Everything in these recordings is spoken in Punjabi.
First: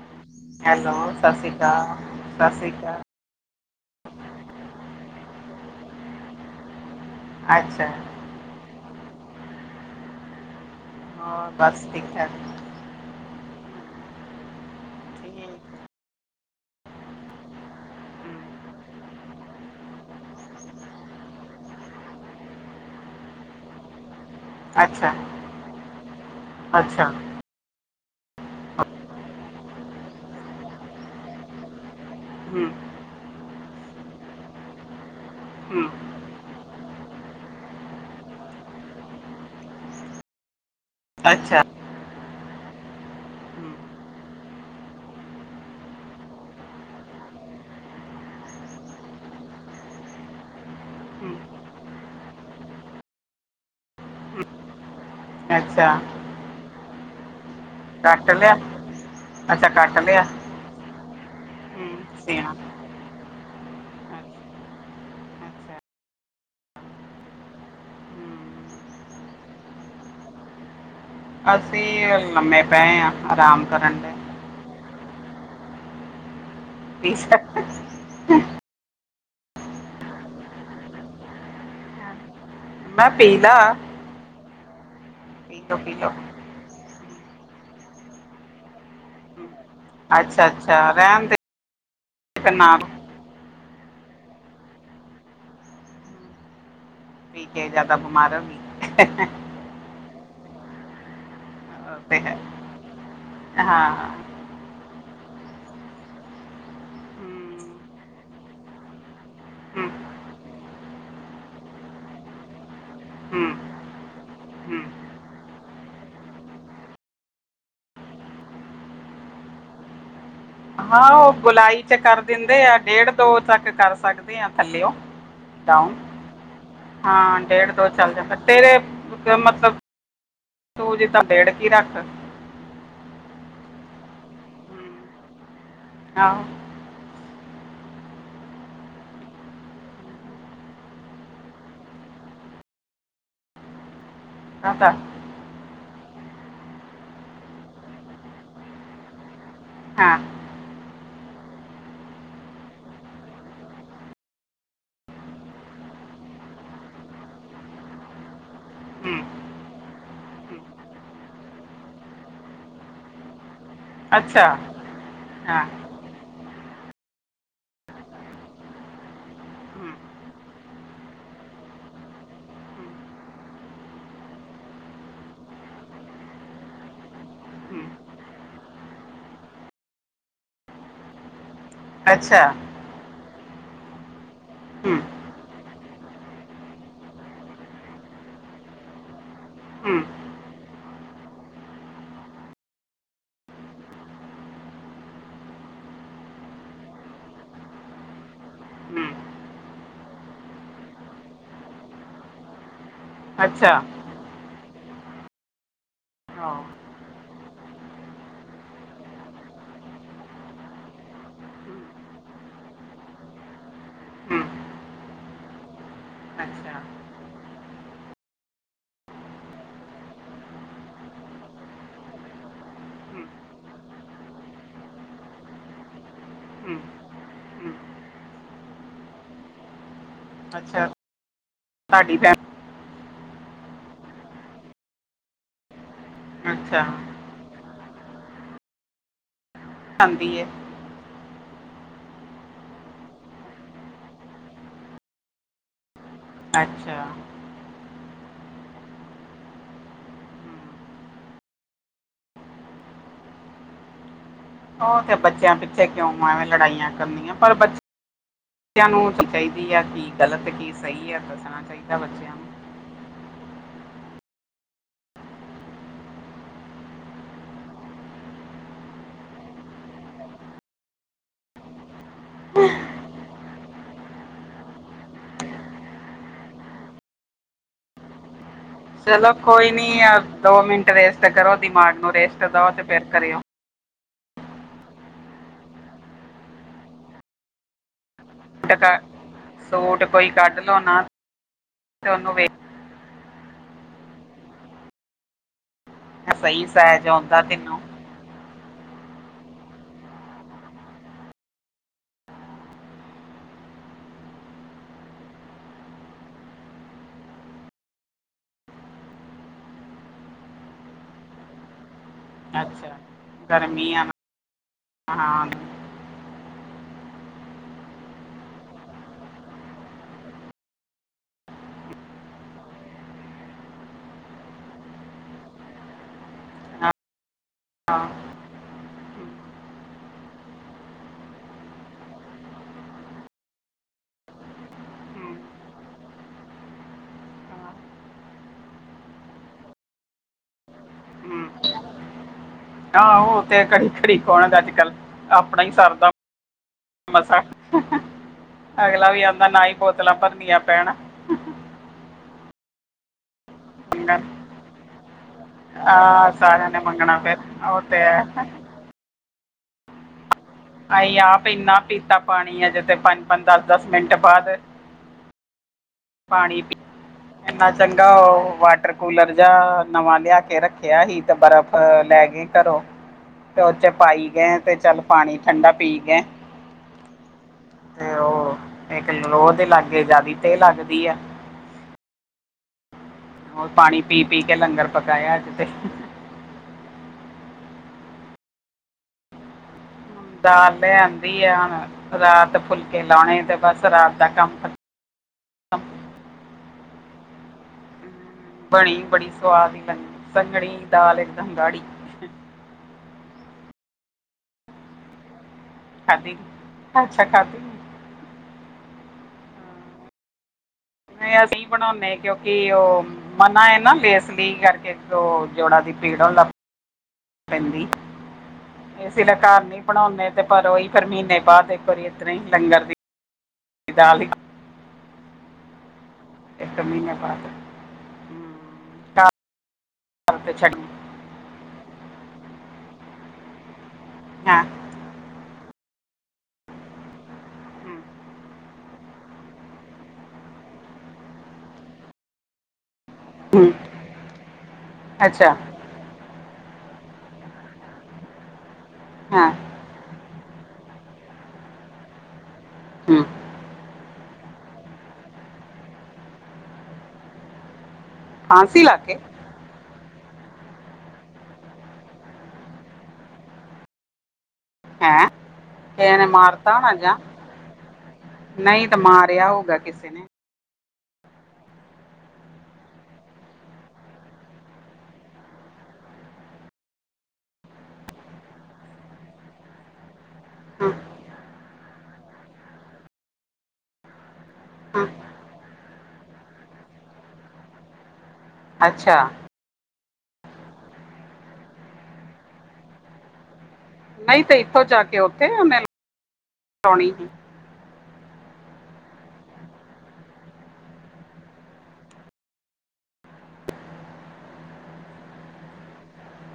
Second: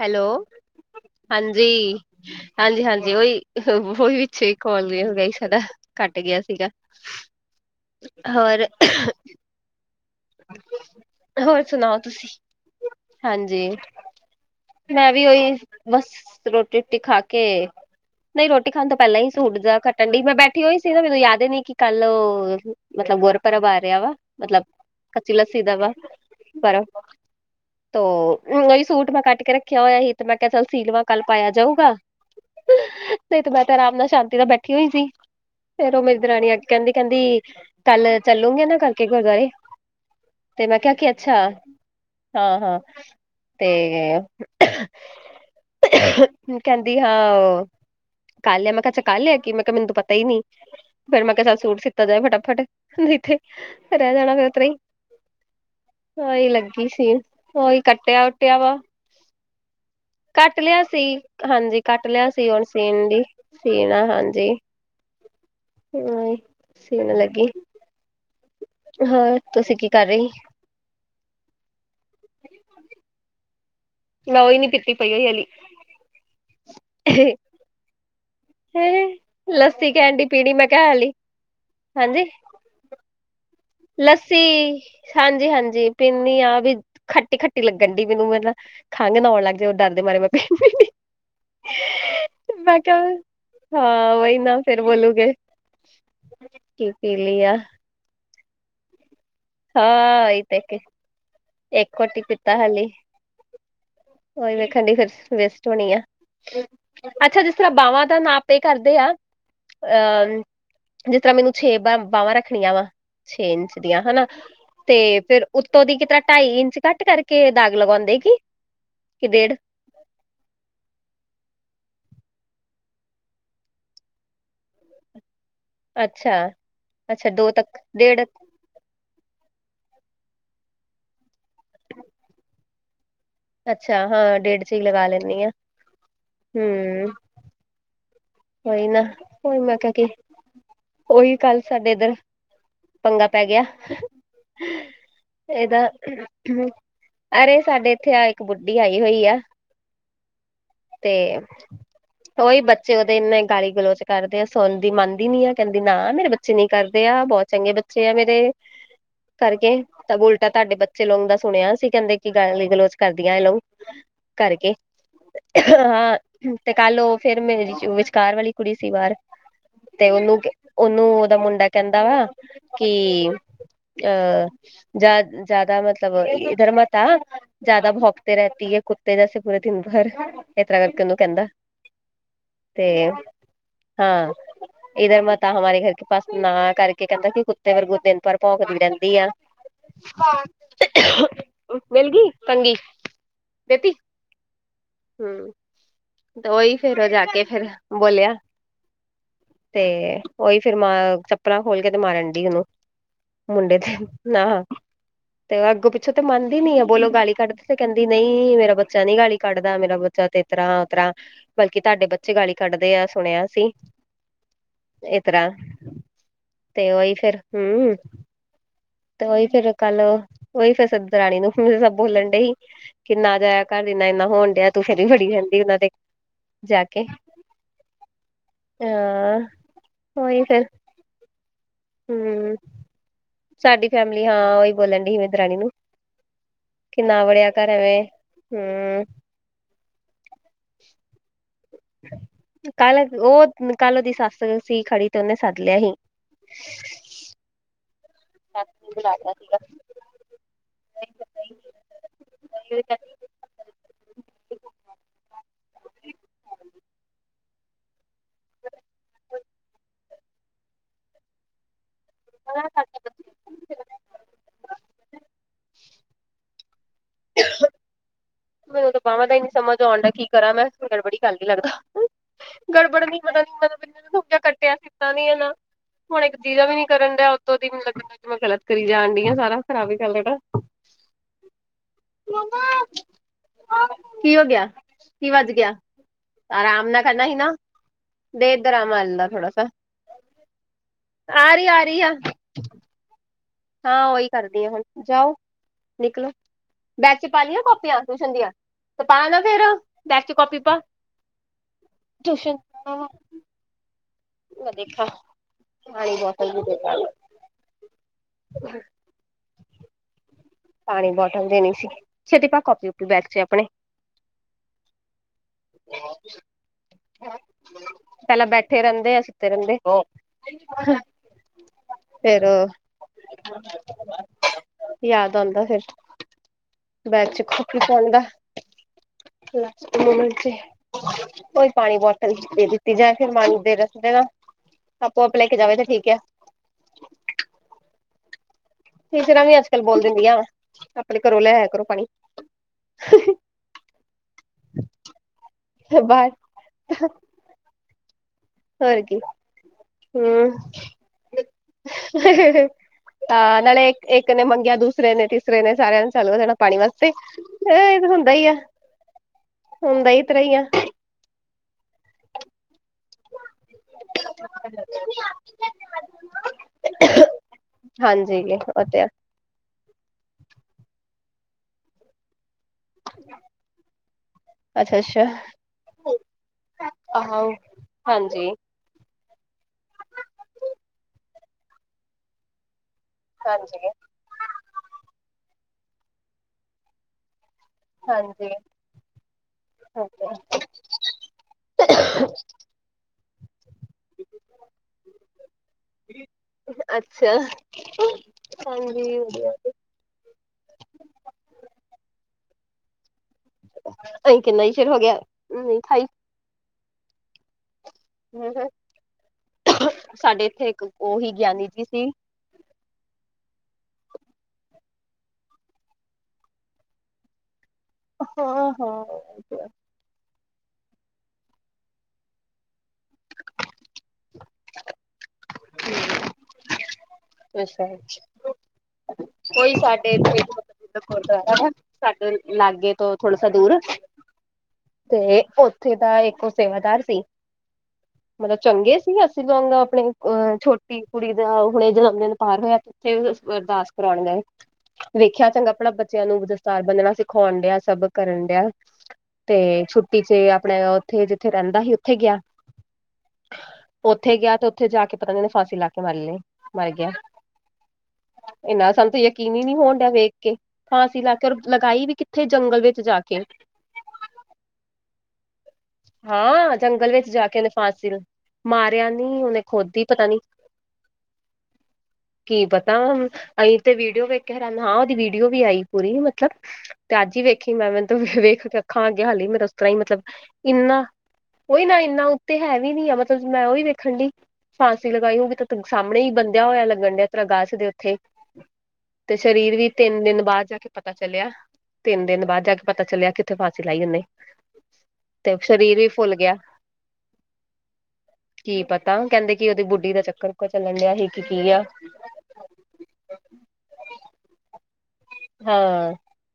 ਹੈਲੋ। ਹੈਲੋ ਸਤਿ ਸ਼੍ਰੀ ਹਾਂਜੀ, ਅਕਾਲ ਸਤਿ ਸ਼੍ਰੀ ਹਾਂਜੀ, ਅਕਾਲ ਹਾਂਜੀ। ਉਹੀ-ਉਹੀ ਪਿੱਛੇ ਕੱਲਜ਼ ਹੋ ਗ ਤੁਹਾਡਾ ਘੱਟ ਗਿਆ ਸੀਗਾ। ਅੱਛਾ ਹੋਰ ਹੋਰ ਬਸ ਸੁਣਾਓ ਠੀਕ ਤੁਸੀਂ? ਠਾਕ ਹਾਂਜੀ। ਮੈਂ ਵੀ ਠੀਕ ਓਈ, ਬਸ ਰੋਟੀ-ਰਟੀ ਖਾ ਕੇ ਨਹੀਂ ਹਮ, ਰੋਟੀ ਖਾਣ ਤੋਂ ਪਹਿਲਾਂ ਈ ਸੂਟ ਜਾ ਕੱਟਣ ਡਈ, ਮੈਂ ਬੈਠੀ ਹੋਈ ਸੀ ਨਾ, ਮੈਨੂੰ ਯਾਦ ਈ ਨੀ ਕਿ ਕੱਲ ਉਹ ਮਤਲਬ ਗੁਰਪੁਰਬ ਆ ਰਿਹਾ ਵਾ, ਮਤਲਬ ਅੱਛਾ ਕੱਚੀ ਲੱਸੀ ਦਾ ਵਾ। ਪਰ ਅੱਛਾ ਤੋ ਓਈ ਸੂਟ ਮੈਂ ਕੱਟ ਕੇ ਰੱਖਿਆ ਹੋਇਆ ਹੀ, ਤੇ ਮੈਂ ਕਿਹਾ ਚੱਲ ਸੀਲਵਾਂ ਕੱਲ ਪਾਇਆ ਜਾਊਗਾ। ਹਮ। ਨਹੀਂ ਤੇ ਮੈਂ ਆਰਾਮ ਨਾਲ, ਸ਼ਾਂਤੀ ਨਾਲ ਬੈਠੀ ਹੋਈ ਸੀ। ਹੂੰ ਫਿਰ ਉਹ ਮੇਰੀ ਦਰਾਣੀ ਆ ਕੇ ਕੈਂਦੀ ਕੈਂਦੀ, ਕੱਲ ਚੱਲੂੰਗੇ ਨਾ ਕਰਕੇ ਗੁਰਦੁਆਰੇ। ਤੇ ਮੈਂ ਕਿਹਾ ਕਿ ਅੱਛਾ। ਹਾਂ ਹਾਂ, ਹੂੰ ਤੇ ਕੈਂਦੀ ਹਾਂ। ਕੱਲ ਲਿਆ, ਮੈਂ ਕਿਆ ਅੱਛਾ ਕੱਲ ਲਿਆ ਕਿ, ਮੈਂ ਕਿਆ ਮੈਨੂੰ ਪਤਾ ਈ ਨੀ। ਫਿਰ ਮੈਂ ਹੂੰ ਕਿਆ ਚਲ ਸੂਟ ਸੀਤਾ ਜਾਏ ਫਟਾਫਟ, ਨਹੀਂ ਤੇ ਰਹਿ ਜਾਣਾ ਫੇ ਓਹ ਤਰ੍ਹਾਂ ਈ। ਅੱਛਾ। ਕੀ ਸੀ, ਓਈ ਕੱਟਿਆ ਕੱਟ ਲਿਆ ਵਟਿਆ ਵਾ। ਅੱਛਾ ਕੱਟ ਲਿਆ ਕੱਟ ਲਿਆ ਸੀ। ਹਾਂਜੀ, ਹੂੰ ਕੱਟ ਲਿਆ ਸੀ, ਸਿਆਣਾ ਹੁਣ ਸੀਨ ਡੀ। ਸੀਣਾ ਹਾਂਜੀ। ਅੱਛਾ ਹੂੰ ਹੋਰ ਤੁਸੀਂ ਕੀ ਕਰ ਰੇ ਹੀ? ਅਸੀਂ ਲੰਮੇ ਪਏ ਆਂ ਆਰਾਮ ਕਰਨ ਦੇ ਮੈਂ ਓਈ ਨੀ ਪੀਤੀ ਪਈ ਓਈ ਹਲੀ। [unintelligible] ਲੱਸੀ ਕਹਿਣ ਡ ਪੀਣੀ, ਮੈਂ ਕਿਆ ਹੈ ਲਈ, ਹਾਂਜੀ। ਮੈਂ ਪੀ ਲਾ ਲੱਸੀ ਹਾਂਜੀ ਪੀ ਲੋ ਹਾਂਜੀ ਪੀ ਲੋ ਪਿੰਨੀ ਆਂ ਵੀ ਖੱਟੀ ਖੱਟੀ ਲੱਗਣ ਡਈ ਮੈਨੂੰ। ਮਤਲਬ ਖੰਘ ਨਾ ਆਉਣ ਲੱਗ ਉਹ ਡਰਦੇ ਮਾਰੇ ਮੈ ਅੱਛਾ ਅੱਛਾ ਰਹਿਣ ਦੇ ਫਿਰ [unintelligible] ਨਾ ਮੈਂ ਕਿਆ ਹਾਂ, ਵਹੀ ਨਾ ਫੇਰ ਬੋਲੂਗੇ। ਲਈ ਪੀ ਆ ਕੇ ਜਿਆਦਾ ਬਿਮਾਰ ਹੋ ਗੀ। ਹਾਂ, ਈ‌ ਤੇ ਕੇ ਇੱਕ ਉਹ ਘੁਟ ਤੇ ਈ ਹੈ ਪੀਤਾ ਹਾਲੇ। ਹਾਂ ਓਈ ਵੇਖਣ ਡਈ ਫਿਰ ਸ ਵੇਸਟ ਹੋਣੀ ਆ ਅੱਛਾ, ਜਿਸ ਤਰ੍ਹਾਂ ਬਾਵਾਂ ਦਾ ਨਾਪ ਪੇ ਕਰਦੇ ਆ। ਹਮ, ਅਹ ਜਿਸ ਤਰ੍ਹਾਂ ਮੈਨੂੰ ਛੇ ਬਰ ਬਾਹਵਾਂ ਰੱਖਣੀਆਂ ਵਾ, ਹਮ, ਛੇ ਹਮ, ਇੰਚ ਦੀਆਂ ਹਨ। ਤੇ ਹਮ। ਫਿਰ ਉੱਤੋਂ ਦੀ ਕਿਤਰ੍ਹਾਂ ਢਾਈ ਇੰਚ ਕੱਟ ਕਰਕੇ ਦਾਗ ਲਗੋਂਦੇ ਕੀ? ਕਿ ਡੇਢ? ਹਾਂ, ਉਹ ਗੋਲਾਈ ਚ ਕਰ ਦਿੰਦੇ ਆ ਡੇਢ, ਦੋ ਤੱਕ ਕਰ ਸਕਦੇ ਆ ਥੱਲਿਓਂ ਡਾਊਨ ਅੱਛਾ-ਅੱਛਾ ਹਾਂ ਡੇਢ, ਤੱਕ ਦੋ ਚੱਲ ਡੇਢ ਜਾਂਦਾ। ਤੇਰੇ ਮਤਲਬ ਤੂੰ ਜਿੱਦਾਂ ਡੇਢ ਕ ਈ ਰੱਖ। ਅੱਛਾ ਹਾਂ, ਡੇਢ ਚ ਈ ਹਮ, ਲਗਾ ਲੈਨੀ ਆ। ਆਹੋ ਹਮ। ਕੋਈ ਨਾ, ਓਈ ਮੈਂ ਕਿਆ ਕਿ, ਉਹੀ ਕੱਲ ਸਾਡੇ ਇਧਰ ਪੰਗਾ ਪੈ ਗਿਆ। ਕਹਤਾ ਇਹਦਾ ਹਮ, ਅਰੇ ਸਾਡੇ ਇੱਥੇ ਆ ਇੱਕ ਬੁੱਢੀ ਆਈ ਹੋਈ ਆ। ਹਾਂ। ਤੇ ਓਈ ਬੱਚੇ ਉਹਦੇ ਇਨੇ ਗਾਲੀ ਗਲੋਚ ਕਰਦੇ ਆ। ਸੁਣਦੀ ਮੰਨਦੀ ਨੀ ਆ, ਕੈਂਦੀ ਨਾ ਮੇਰੇ ਬੱਚੇ ਨੀ ਕਰਦੇ ਆ ਬਹੁਤ ਚੰਗੇ ਬੱਚੇ ਆ ਮੇਰੇ। ਹਮ, ਕਰਕੇ, ਤਬ ਉਲਟਾ ਹਮ। ਤੁਹਾਡੇ ਬੱਚੇ ਲੋਂਗ ਦਾ ਸੁਣਿਆ ਸੀ ਕਹਿੰਦੇ ਕਿ ਗਾਲੀ ਗਲੋਚ ਕਰਦੀਆਂ ਇਹ ਲੋਕ ਅੱਛਾ ਕਰਕੇ, ਹਾਂ ਅ-ਹਾਂ ਤੇ ਕੱਲ ਉਹ ਫੇਰ ਮੇਰੀ ਚ ਵਿਚਕਾਰ ਵਾਲੀ ਕੁੜੀ ਸੀ ਬਾਹਰ ਹਮ, ਤੇ ਉਹਨੂੰ ਕ ਉਹਨੂੰ ਉਹਦਾ ਮੁੰਡਾ ਕੈਂਦਾ ਵਾ ਕਿ ਹਮ, ਅਹ ਜਾ-ਜਾ਼ਦਾ ਮਤਲਬ ਇਧਰ ਮਤ ਆ, ਜਾ਼ਦਾ ਹਮ। ਭੋਕਤੇ ਰਹਿਤੀ ਐ। ਕੁੱਤੇ ਜਾਸੇ ਪੂਰੇ ਦਿਨ ਘਰ ਇਤਰ੍ਹਾਂ ਕਰਕੇ ਉਹਨੂੰ ਕਹਿੰਦਾ, ਅੱਛਾ ਤੇ ਹਾਂ ਹਮ, ਇਧਰ ਮੈਂ ਤਾਂ ਹਮਾਰੇ, ਫ ਬਸ ਨਾ ਕਰਕੇ ਕਹਿੰਦਾ ਕਿ ਕੁੱਤੇ ਵਾਗੂ ਦਿਨ-ਭਰ ਭੋਂਕਦੀ ਰਹਿੰਦੀ ਆ। ਹਮ, ਅਹ ਮਿਲ ਗਈ ਕੰਗੀ ਦੇਤੀ, ਹੂੰ, ਤੇ ਉਹੀ ਫੇਰ ਉਹ ਜਾ ਕੇ ਫੇਰ ਬੋਲਿਆ। ਹਮ। ਤੇ ਉਹੀ ਫਿਰ ਮ ਚੱਪਲਾਂ ਖੋਲ ਕੇ ਤੇ ਮਾਰਨ ਡਈ ਉਨੂੰ ਅੱਛਾ ਮੁੰਡੇ ਤੇ ਨਾ, [unintelligible] ਤੇ ਅੱਗੋਂ ਪਿੱਛੋਂ ਤੇ ਹਾਂ ਮੰਨਦੀ ਨੀ ਆ ਬੋਲੋ ਗਾਲੀ ਕੱਢਦਾ ਆ ਕਹਿੰਦੀ ਨਈਂ ਮੇਰਾ ਬੱਚਾ ਨੀ ਗਾਲੀ ਕੱਢਦਾ ਮੇਰਾ ਬੱਚਾ ਤੇ ਇਤਰ੍ਹਾਂ ਤਰ੍ਹਾਂ ਬਲਕਿ ਹਮ, ਤੁਹਾਡੇ ਬੱਚੇ ਗਾਲੀ ਕੱਢਦੇ ਆ, ਸੁਣਿਆ ਸੀ। ਹਮ। ਇਤਰ੍ਹਾਂ ਅੱਛਾ ਹਮ, ਤੇ ਉਹੀ ਫੇਰ ਹੂੰ, ਤੇ ਉਹੀ ਫੇਰ ਕੱਲ ਓਹੀ ਫਿਰ ਦਰਾਣੀ ਨੂੰ ਸਭ ਬੋਲਣ ਡਈ ਕਿ ਨਾ ਜਾਇਆ ਘਰ, ਜਿੰਨਾ ਇੰਨਾ ਹੋਣ ਡਿਆ ਤੂੰ ਫੇਰ ਵੀ ਬੜੀ ਰਹਿੰਦੀ ਉਹਨਾਂ ਦੇ ਜਾ ਹਮ, ਕੇ, ਹਮ। ਹਾਂ ਉਹੀ ਫੇਰ, ਸਾਡੀ ਭੈਣ ਹਮ ਸਾਡੀ ਫੈਮਿਲੀ ਹਾਂ ਉਹੀ ਬੋਲਣ ਡੀ ਹੀ ਮੇ ਦਰਾਣੀ ਨੂੰ ਅੱਛਾ ਕਿ ਨਾ ਵੜਿਆ, ਕਰਵੇ ਹੂੰ, ਆਦੀ ਏ, ਕੱਲ ਉਹ ਕੱਲ ਉਹਦੀ ਸੱਸ ਸੀ ਖੜੀ, ਤੇ ਉਹਨੇ ਸੱਦ ਲਿਆ ਹੀ। ਅੱਛਿਆ, ਲਤਾ ਸੀਗਾ [inaudible] [inaudible] ਉਹ ਤੇ ਬੱਚਿਆਂ ਪਿੱਛੇ ਕਿਉਂ ਐਵੇਂ ਲੜਾਈਆਂ ਕਰਨੀਆਂ ਪਰ ਬੱਚੇ ਬੱਚਿਆਂ ਨੂੰ ਤਾਂ ਚਾਹੀਦੀ ਹੈ ਕੀ ਗ਼ਲਤ ਕੀ ਸਹੀ ਹੈ, ਦੱਸਣਾ ਚਾਹੀਦਾ ਬੱਚਾ [unintelligible] ਤੇ ਉਹਦੇ ਬਾਹਾਂ ਦਾ ਹੀ ਨੀ ਸਮਝ ਆਉਣ ਡਿਆ ਕੀ ਕਰਾਂ ਮੈਂ ਕੋਈ ਗੜਬੜੀ ਈ ਲੱਗਦਾ ਐ। ਗੜਬੜ ਦੀ ਪਤਾ ਨੀ ਮਤਲਬ ਸਾ ਕੱਟਿਆ ਸੀ ਨਾ [inaudible] ਹੁਣ ਇੱਕ ਜੀਅ ਜਾ ਵੀ ਨੀ ਕਰਨ ਡਿਆ ਉੱਤੋਂ ਦੀ ਮੈਂ ਕਰੀ ਜਾਣ ਡਈ ਚਲੋ ਆ ਸਾਰਾ ਕੋਈ ਖਰਾਬ ਹੀ ਨੀ ਕਰ ਆ ਦੇਣਾ। ਦੋ ਮਿੰਟ ਰੇਸਟ ਕਰੋ, ਦਿਮਾਗ ਨੂੰ ਰੇਸਟ ਦਓ ਤੇ ਫੇਰ ਕਰਿਓ। ਕੀ ਹੋ ਗਿਆ? ਕੀ ਵੱਜ ਗਿਆ? ਆਰਾਮ ਨਾਲ ਕਰਨਾ ਹੀ ਨਾਂ। ਦੇਦਰਾ ਟਕਾ ਮੱਲ ਲਾ ਥੋੜਾ ਸਾ ਸੂਟ ਕੋਈ ਕੱਢ ਲਓ ਨਾ ਆਰਈ, ਆਰਈ ਤੇ ਆਂ। ਉਹਨੂੰ ਵੇਖ ਹਾਂ ਉਹੀ ਕਰਦੀ ਆ ਹੁਣ ਜਾਓ। ਨਿਕਲੋ ਸਹੀ ਸਾਈਜ਼ ਬੈਗ਼ ਚ ਆਉਂਦਾ ਪਾ ਲਈਆਂ ਤੈਨੂੰ ਕਾਪੀਆਂ ਟੂਸ਼ਨ ਦੀਆਂ, ਤੇ ਪਾ ਨਾ ਫੇ਼ਰ ਬੈਗ਼ ਚ ਕਾਪੀ ਪਾ। ਟੂਸ਼ਨ ਅਹ ਮੈਂ ਦੇਖਾਂ ਪਾਣੀ ਬੋਤਲ ਵੀ ਦੇਖ, ਅਹ, ਪਾਣੀ ਬੋਟਲ ਦੇਣੀ ਸੀ, ਛੇਤੀ ਪਾ ਕੋਪੀ। ਅੱਛਾ ਬੈਗ਼ ਚ ਆਪਣੇ ਗਰਮੀ ਆ ਨਾ ਹਾਂ [unintelligible] ਪਹਿਲਾਂ ਬੈਠੇ ਰਹਿੰਦੇ ਆ ਸੁੱਤੇ ਰਹਿੰਦੇ ਔ ਫੇਰ, ਯਾਦ ਸੌਂਦਾ ਫਿਰ, ਹਾਂ ਬੱਚ ਖੋਹ ਕੇ ਸੌਂਦਾ [unintelligible] ਹਾ। [unintelligible] 'ਚ ਕੋਈ ਪਾਣੀ ਬੋਤਲ ਦੇ ਦਿੱਤੀ ਜਾਏ ਫਿਰ ਮੰਗਦੇ ਰਸਤੇ ਨਾ। ਆਪੋ ਆਪ ਲੈ ਕੇ ਜਾਵੇ ਤੇ ਠੀਕ ਐ। ਹਾਂ। ਟੀਚਰਾਂ ਵੀ ਅੱਜ ਕੱਲ ਬੋਲ ਦਿੰਦੀਆਂ, ਆਪਣੇ ਘਰੋਂ ਲੈ ਆਇਆ ਕਰੋ ਪਾਣੀ। ਹਾਂ, ਉਹ ਤੇ ਘੜੀ-ਘੜੀ ਕੌਣ ਅੱਜ ਕੱਲ, ਆਪਣਾ ਹੀ ਸਰਦਾ ਬਾਹਰ ਮਸਾਂ। ਹਾ-ਹਾ, ਹੋਰ ਅਗਲਾ ਕੀ ਵੀ ਆਦਾ ਨਾ ਹੀ ਬੋਤਲਾਂ ਭਰਨੀਆਂ ਪੈਣ ਹਾ-ਹਾ, ਹ-ਹ-ਹ। ਆਹ ਨਾਲੇ ਇੱਕ ਇੱਕ ਨੇ ਮੰਗਿਆ, ਦੂਸਰੇ ਨੇ, ਤੀਸਰੇ ਨੇ, ਸਾਰਿਆਂ ਨੇ ਚਾਲੂ ਆ ਹੋ ਜਾਣਾ ਸਾਰਿਆਂ ਪਾਣੀ ਨੇ ਵਾਸਤੇ। ਮੰਗਣਾ ਫਿਰ ਉਹ ਤੇ [unintelligible] ਹੈ। ਹੁੰਦਾ ਈ ਆ। [inaudible] ਹੁੰਦਾ ਈ ਅਹੀ ਆਪ ਇੰਨਾ ਪੀਤਾ ਪਾਣੀ ਅਜਿਹੇ ਤੇ ਪੰ ਪੰਜ ਦੱਸ-ਦੱਸ ਮਿੰਟ ਬਾਦ ਪਾਣੀ ਪੀ ਇੰਨਾ ਚੰਗਾ ਹਾਂਜੀ ਉਹ ਵਾਟਰ ਤੇ ਆ। ਕੂਲਰ ਜਾਂ ਨਵਾਂ ਲਿਆ ਕੇ ਰੱਖਿਆ ਹੀ। ਤੇ ਬਰਫ਼ ਲੈ ਗਈ ਘਰੋਂ ਤੇ ਉਹ ਚ ਪਾਈ ਗਏ ਤੇ ਅੱਛਾ ਚੱਲ ਅੱਛਾ ਪਾਣੀ ਠੰਢਾ ਪੀ ਗਏ। ਵਹਾਓ, ਹਾਂਜੀ। ਉਹ ਇੱਕ ਤੇ ਲੋਹ ਦੇ ਲਾਗੇ ਜ਼ਿਆਦੀ ਤੇਅ ਲੱਗਦੀ ਆ। ਹੋਰ ਹਾਂਜੀ ਪਾਣੀ ਪੀ-ਪੀ ਕੇ ਲੰਗਰ ਪਕਾਇਆ ਅੱਜ ਤੇ। ਹਾਂਜੀ। ਦਾਲ ਲੈ ਆਂਦੀ ਆ ਹੁਣ। ਰਾਤ ਫੁਲਕੇ ਲਾਉਣੇ ਤੇ ਬੱਸ ਰਾਤ ਦਾ ਕੰਮ ਖਤਮ। [unintelligible] ਅੱਛਾ। ਬਣੀ ਹਾਂਜੀ ਬੜੀ ਵਧੀਆ ਸਵਾਦ ਹੀ ਬਣੀ ਸੰਘਣੀ ਦਾਲ ਇੱਕ ਦਮ ਗਾੜ੍ਹੀ ਅਈ ਕਿੰਨਾ ਹੀ ਚਿਰ ਹੋ ਗਿਆ, ਨਈਂ, ਹਈ। ਖਾਦੀ ਅੱਛਾ, ਖਾਧੀ। ਹਂ, ਹਂ [unintelligible] ਸਾਡੇ ਇੱਥੇ ਇੱਕ ਉਹੀ ਨਹੀਂ ਅਸੀਂ ਗਿਆਨੀ ਜੀ ਸੀ ਬਣਾਉਣੇ ਕਿਉਂਕਿ ਉਹ ਮਨਾ ਇਹ ਨਾਂ ਲੇਸਲੀ ਕਰਕੇ। ਤੋਂ ਜੋੜਾਂ ਦੀ ਪੀੜ ਹੋਣ ਲੱਗ ਪ ਪੈਂਦੀ, ਹਾਂ ਹਾਂ ਇਸੇ ਲਈ ਘਰ ਨੀਂ ਬਣਾਉਣੇ। ਤੇ ਪਰ ਉਹੀ ਪਰ ਮਹੀਨੇ ਬਾਦ ਇੱਕ ਵਾਰੀ ਇਸ ਤਰ੍ਹਾਂ ਹੀ ਲੰਗਰ ਦੀ [inaudible] ਦਾਲ ਹੀ ਹਂ। ਇੱਕ ਮਹੀਨੇ ਬਾਅਦ ਅੱਛਾ-ਅੱਛਾ, ਹਮ, ਕੋਈ ਸਾਡ। ਘਰ ਤੇ ਛੱਡ [unintelligible] ਸਾਡੇ ਲਾਗੇ ਤੋਂ ਥੋੜਾ ਸਾ ਦੂਰ। ਹਾਂ ਤੇ ਉੱਥੇ, ਦਾ ਇੱਕ ਸੇਵਾਦਾਰ ਸੀ। ਹਮ, ਮਤਲਬ ਚੰਗੇ ਸੀ, ਅਸੀਂ ਦੋੰਨੋ ਆਪਣੇ ਅ ਛੋਟੀ ਕੁੜੀ ਦਾ ਹੁਣੇ ਜਨਮ ਦਿਨ ਪਾਰ ਹੋਇਆ ਜਿੱਥੇ ਵੀ, ਉਸ ਹਮ, ਵਰਦਾਸਤ ਰੌਣ ਗਏ, ਵੇਖਿਆ ਅੱਛਾ ਚੰਗਾ ਭਲਾ ਬੱਚਿਆਂ ਨੂੰ ਦਸਤਾਰ ਬੰਨਣਾ ਸਿਖਾਉਣ ਡਿਆ। ਸਭ ਕਰਨ ਡਿਆ। ਹਾਂ ਤੇ ਛੁੱਟੀ ਚ ਆਪਣੇ ਉੱਥੇ ਜਿੱਥੇ ਰਹਿੰਦਾ ਹੀ ਉੱਥੇ ਗਿਆ। ਹਮ, ਉੱਥੇ ਗਿਆ ਤੇ ਉੱਥੇ ਜਾ ਕੇ ਪਤਾ ਨੀਂ ਉਹਨੇ ਫਾਂਸੀ ਲਾ ਕੇ ਮਰ ਲਈ ਮਰ ਗਿਆ। [inaudible] ਇਹਨਾਂ ਸਾਨੂੰ ਕੇ ਤੇ ਯਕੀਨ ਈ ਨਹੀਂ ਹੋਣ ਤਾਂ ਵੇਖ ਕੇ, ਫਾਂਸੀ ਲਾ ਕੇ ਔਰ ਲਗਾਈ ਵੀ ਕਿੱਥੇ ਜੰਗਲ ਵਿੱਚ ਜਾ ਕੇ ਹੈਂ? ਕਿਸੇ ਨੇ ਮਾਰਤਾ ਹਾਂ, ਹੋਣਾ ਜੰਗਲ ਜਾਂ ਵਿੱਚ ਜਾ ਕੇ ਉਹਨੇਂ ਫਾਂਸੀ ਲ ਨਹੀਂ ਤਾਂ ਮਾਰਿਆ ਹੋਊਗਾ ਕਿਸੇ ਨੇਂ? ਕੀ ਪਤਾ ਆਹੀ ਤੇ ਵੀਡੀਓ ਵੇਖ ਕੇ ਹੈਰਾਨ ਹਾਂ, ਉਹਦੀ ਵੀਡੀਓ ਵੀ ਆਈ ਪੂਰੀ ਮਤਲਬ ਤੇ ਅੱਜ ਵੀ ਵੇਖੀ ਮੈਂ ਮੈਨੂੰ ਵੇਖ ਕੇ ਅਖਾਂ ਅੱਗੇ ਹਾਲੀ ਮੇਰੇ ਉਸ ਤਰ੍ਹਾਂ ਹੀ ਮਤਲਬ ਇੰਨਾ ਉਓਹੀ ਨਾਂ ਇੰਨਾ ਉੱਤੇ ਹੈ ਵੀ ਨੀਂ ਆ ਮਤਲਬ ਮੈਂ ਉਓਹੀ ਦੇੇਖਣ ਡ ਫਾਂਸੀ ਲਗਾਈ ਹੋ ਗਈ ਤਾਂ ਸਾਹਮਣੇ ਹੀ ਬੰਦਿਆ ਹੋਇਆ ਲੱਗਣ ਡਿਆ ਤ੍ਹਾਂ ਗਾ ਸੀਦੇ ਉੱਥੇ ਅੱਛਾ ਤੇ ਸਰੀਰ ਵੀ ਤਿੰਨ ਦਿਨ ਬਾਅਦ ਜਾ ਕੇ ਪਤਾ ਚੱਲਿਆ, ਤਿੰਨ ਦਿਨ ਬਾਅਦ ਜਾ ਕੇ ਪਤਾ ਚੱਲਿਆ ਕਿੱਥੇ ਫਸ ਨਈਂ ਤੇ ਇੱਥੋਂ ਜਾ ਕੇ ਉਥ ਤੇ ਸਰੀਰ ਵੀ ਫੁੱਲ ਗਿਆ। ਕੀ ਪਤਾ ਕਹਿੰਦੇ ਕੀ ਉਹਦੀ ਬੁੱਢੀ ਦਾ ਚੱਕਰ ਚੁਕਰ ਚੱਲਣ ਡਿਆ ਹੀ ਕਿ ਕੀ ਆ [unintelligible] ਹਾਂ,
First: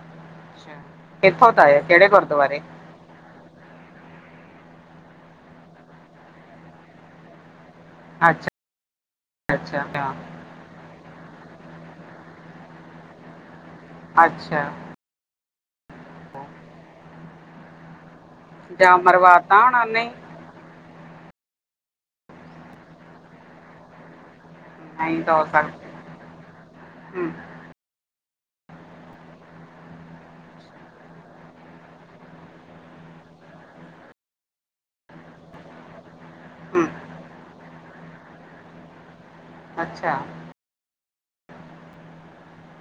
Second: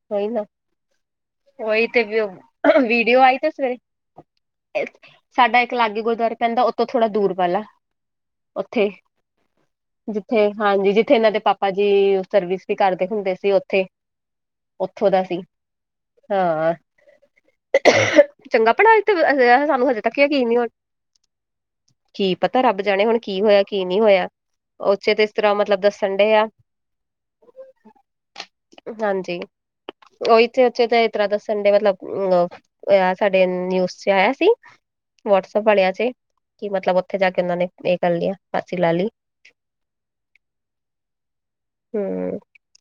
ਕੋਈ ਨਾ। ਅੱਛਾ ਇੱਥੋਂ ਦਾ ਹੈ ਉਹੀ ਤੇ, ਕਿਹੜੇ ਗੁਰਦੁਆਰੇ ਵੀਡੀਓ ਆਈ ਤੇ ਸ ਸਾਡਾ ਇੱਕ ਲਾਗੇ ਗੁਰਦੁਆਰੇ ਪੈਂਦਾ, ਉਤੋਂ ਥੋੜਾ ਦੂਰ ਵਾਲਾ ਅੱਛਾ ਉੱਥੇ, ਅੱਛਾ ਜਿੱਥੇ ਹਾਂਜੀ ਜਿੱਥੇ ਇਹਨਾਂ ਦੇ ਪਾਪ ਭਾਜੀ, ਸਰਵਿਸ ਵੀ ਕਰਦੇ ਹੁੰਦੇ ਸੀ ਉੱਥੇ, ਅੱਛਾ ਉਥੋਂ ਦਾ ਸੀ। ਹਾਂ। ਚੰਗਾ ਜਾਂ ਪੜ੍ਹਾਈ ਤੇ, ਮਰਵਾਤਾ ਹੋਣਾ ਸਾਨੂੰ ਹਜੇ ਨਹੀਂ ਤੱਕ ਯਕੀਨ ਨੀ ਹੋ ਕੀ ਪਤਾ, ਰੱਬ ਜਾਣੇ ਹੁਣ ਕੀ ਹੋਇਆ, ਕੀ ਨਹੀਂ ਹੋਇਆ। ਉਚੇ ਨਹੀਂ ਤੇ, ਇਸ ਤਾਂ ਹੋ ਤਰ੍ਹਾਂ ਮਤਲਬ ਸਕਦਾ ਦੱਸਣ ਡੇ ਆ। ਹੂੰ ਹਾਂਜੀ! ਉਹੀ ਉੱਚੇ -ਉੱਚੇ ਤੇ ਇਸ ਤਰ੍ਹਾਂ ਦੱਸਣ, ਡ ਮਤਲਬ ਸਾਡੇ ਨਿਊਜ ਚ ਆਇਆ ਸੀ। ਵਟਸਐਪ ਵਾਲਿਆ, ਚ ਕਿ ਹੂੰ ਮਤਲਬ, ਉੱਥੇ ਜਾ ਕੇ ਉਹਨਾਂ ਨੇ ਇਹ ਕਰ ਲਿਆ ਫਾਂਸੀ ਲਾ ਲਈ। ਅੱਛਾ। ਹਮ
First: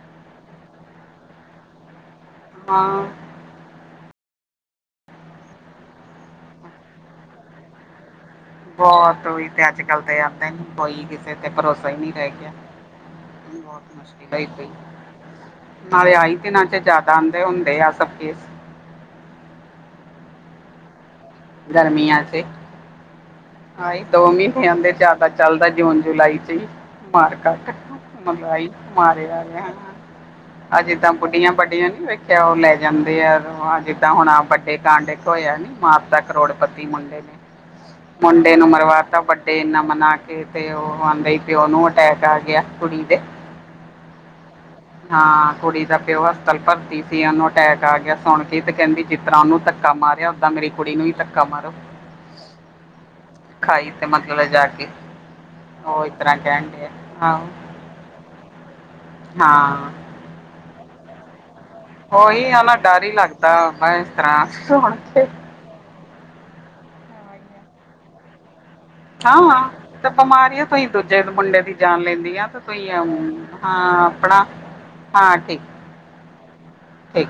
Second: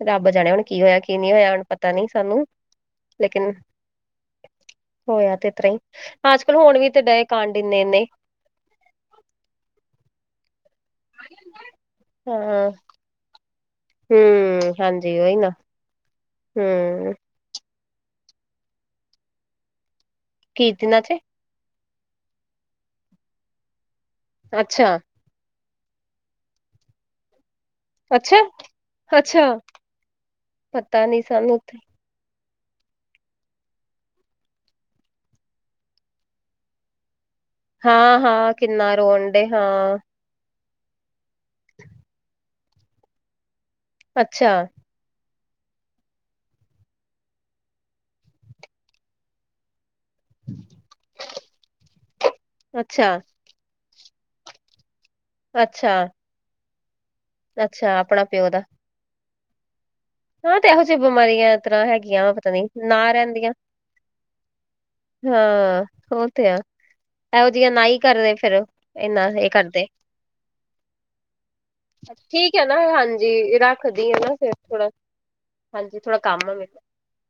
ਰੱਬ ਜਾਣੇ, ਹੁਣ ਕੀ ਹੋਇਆ, ਕੀ ਨਹੀਂ ਹੋਇਆ ਹੁਣ ਪਤਾ ਨੀ ਸਾਨੂੰ। ਹਾਂ ਲੇਕਿਨ ਹੋਇਆ ਤੇ, ਤਰ੍ਹਾਂ ਹੀ ਅੱਜਕੱਲ ਹੁਣ ਵੀ ਤੇ ਡਏ ਕਾਂਡ ਇੰਨੇ- ਇੰਨੇ। ਬਹੁਤ ਤੇ ਅੱਜ -ਕੱਲ ਤੇ ਆਉਂਦਾ ਨੀ, ਕੋਈ, ਕਿਸੇ ਤੇ ਭਰੋਸਾ ਹੀ ਨਹੀਂ ਰਹਿ ਗਿਆ। ਹਾਂ ਬਹੁਤ ਮੁਸ਼ਕਿਲ ਹੂੰ ਹਾਂਜੀ ਉਹੀ ਨਾ [unintelligible] ਨਾਲੇ ਆਈ। ਦਿਨਾਂ ਚ ਜ਼ਿਆਦਾ ਹੂੰ ਆਉਂਦੇ ਹੁੰਦੇ ਆ, ਸਭ ਕੇ ਕੀ ਦਿਨਾਂ ਚ? ਗਰਮੀਆਂ ਚ, ਆਹ ਹੀ ਦੋ ਮਹੀਨੇ ਆਂਦੇ ਅੱਛਾ ਜ਼ਿਆਦਾ ਚੱਲਦਾ ਜੂਨ -ਜੁਲਾਈ ਚ ਹੀ ਮਾਰ ਕੱਟ ਅੱਛਾ ਮਹਿੰਗਾਈ ਮਾਰਿਆ ਅੱਛਾ ਗਿਆ ਹਨਾ, ਅਜੇ ਪਤਾ ਤਾਂ ਨੀ ਬੁੱਢੀਆਂ ਸਾਨੂੰ ਤੇ ਬਾਢੀਆਂ ਨੀ ਵੇਖ ਉਹ ਲੈ ਜਾਂਦੇ ਆ, ਜਿੱਦਾਂ ਹੁਣ ਆ ਵੱਡੇ ਕਾਂਡ ਹੋਇਆ ਨੀ ਮਾਪ ਤੱਕ ਕਰੋੜਪਤੀ ਮੁੰਡੇ ਨੇ ਹਾਂ ਹਾਂ ਮੁੰਡੇ ਨੂੰ ਕਿੰਨਾ ਮਰਵਾਤਾ, ਰੋਣ ਡੇ ਬਰਡੇ ਇੰਨਾ ਹਾਂ ਮਨਾ ਕੇ ਤੇ ਉਹ ਆਂਦੇ ਹੀ ਪਿਓ ਨੂੰ, ਅਟੈਕ ਆ ਗਿਆ ਕੁੜੀ ਦੇ। ਅੱਛਾ ਹਾਂ ਕੁੜੀ ਦਾ ਪਿਓ ਹਸਪਤਾਲ ਭਰਤੀ ਸੀ ਉਹਨੂੰ ਅਟੈਕ ਆ ਗਿਆ ਸੁਣ ਕੇ ਤੇ ਕਹਿੰਦੀ ਜਿਸ ਤਰ੍ਹਾਂ ਉਹਨੂੰ ਧੱਕਾ ਮਾਰਿਆ ਓਦਾਂ ਮੇਰੀ ਕੁੜੀ ਨੂੰ ਵੀ ਧੱਕਾ ਮਾਰੋ ਅੱਛਾ ਖਾਈ ਮਤਲਬ ਜਾ ਕੇ ਅੱਛਾ ਉਹ ਇਸ ਤਰ੍ਹਾਂ ਕਹਿੰਦੇ ਕਹਿਣ ਡੇ ਹੈ ਅੱਛਾ ਆਪਣਾ ਪਿਉ ਦਾ ਹਾਂ। ਹਾਂ ਤੇ ਐਹੋ ਜਿਹੀ, ਬਿਮਾਰੀ ਹੈ। ਤਰ੍ਹਾਂ ਹੈਗੀਆ, ਉਹੀ ਪਤਾ ਆ ਨੀ, ਡਰ ਨਾ ਹੀ ਲੱਗਦਾ ਰਹਿੰਦੀਆਂ ਵਾ ਇਸ ਤਰ੍ਹਾਂ ਸੁਣ ਕੇ ਹਾਂ, ਹੋ ਇਹੋ ਜਿਹੀਆਂ, ਨਾ ਹੀ ਕਰਦੇ ਫੇਰ ਹਾਂ -ਹਾਂ, ਤੇ ਬਿਮਾਰੀਆਂ ਭਈ ਦੂਜੇ ਮੁੰਡੇ ਦੀ ਜਾਨ ਲੈਂਦੀ ਆ, ਤੇ ਤੁਸੀਂ ਹਾਂ। ਦੀ ਆ ਨਾ, ਆਪਣਾ ਫਿਰ ਥੋੜਾ ਹਾਂ ਠੀਕ ਹਾਂਜੀ ਥੋੜਾ ਕੰਮ ਆ ਮੇ ਠੀਕ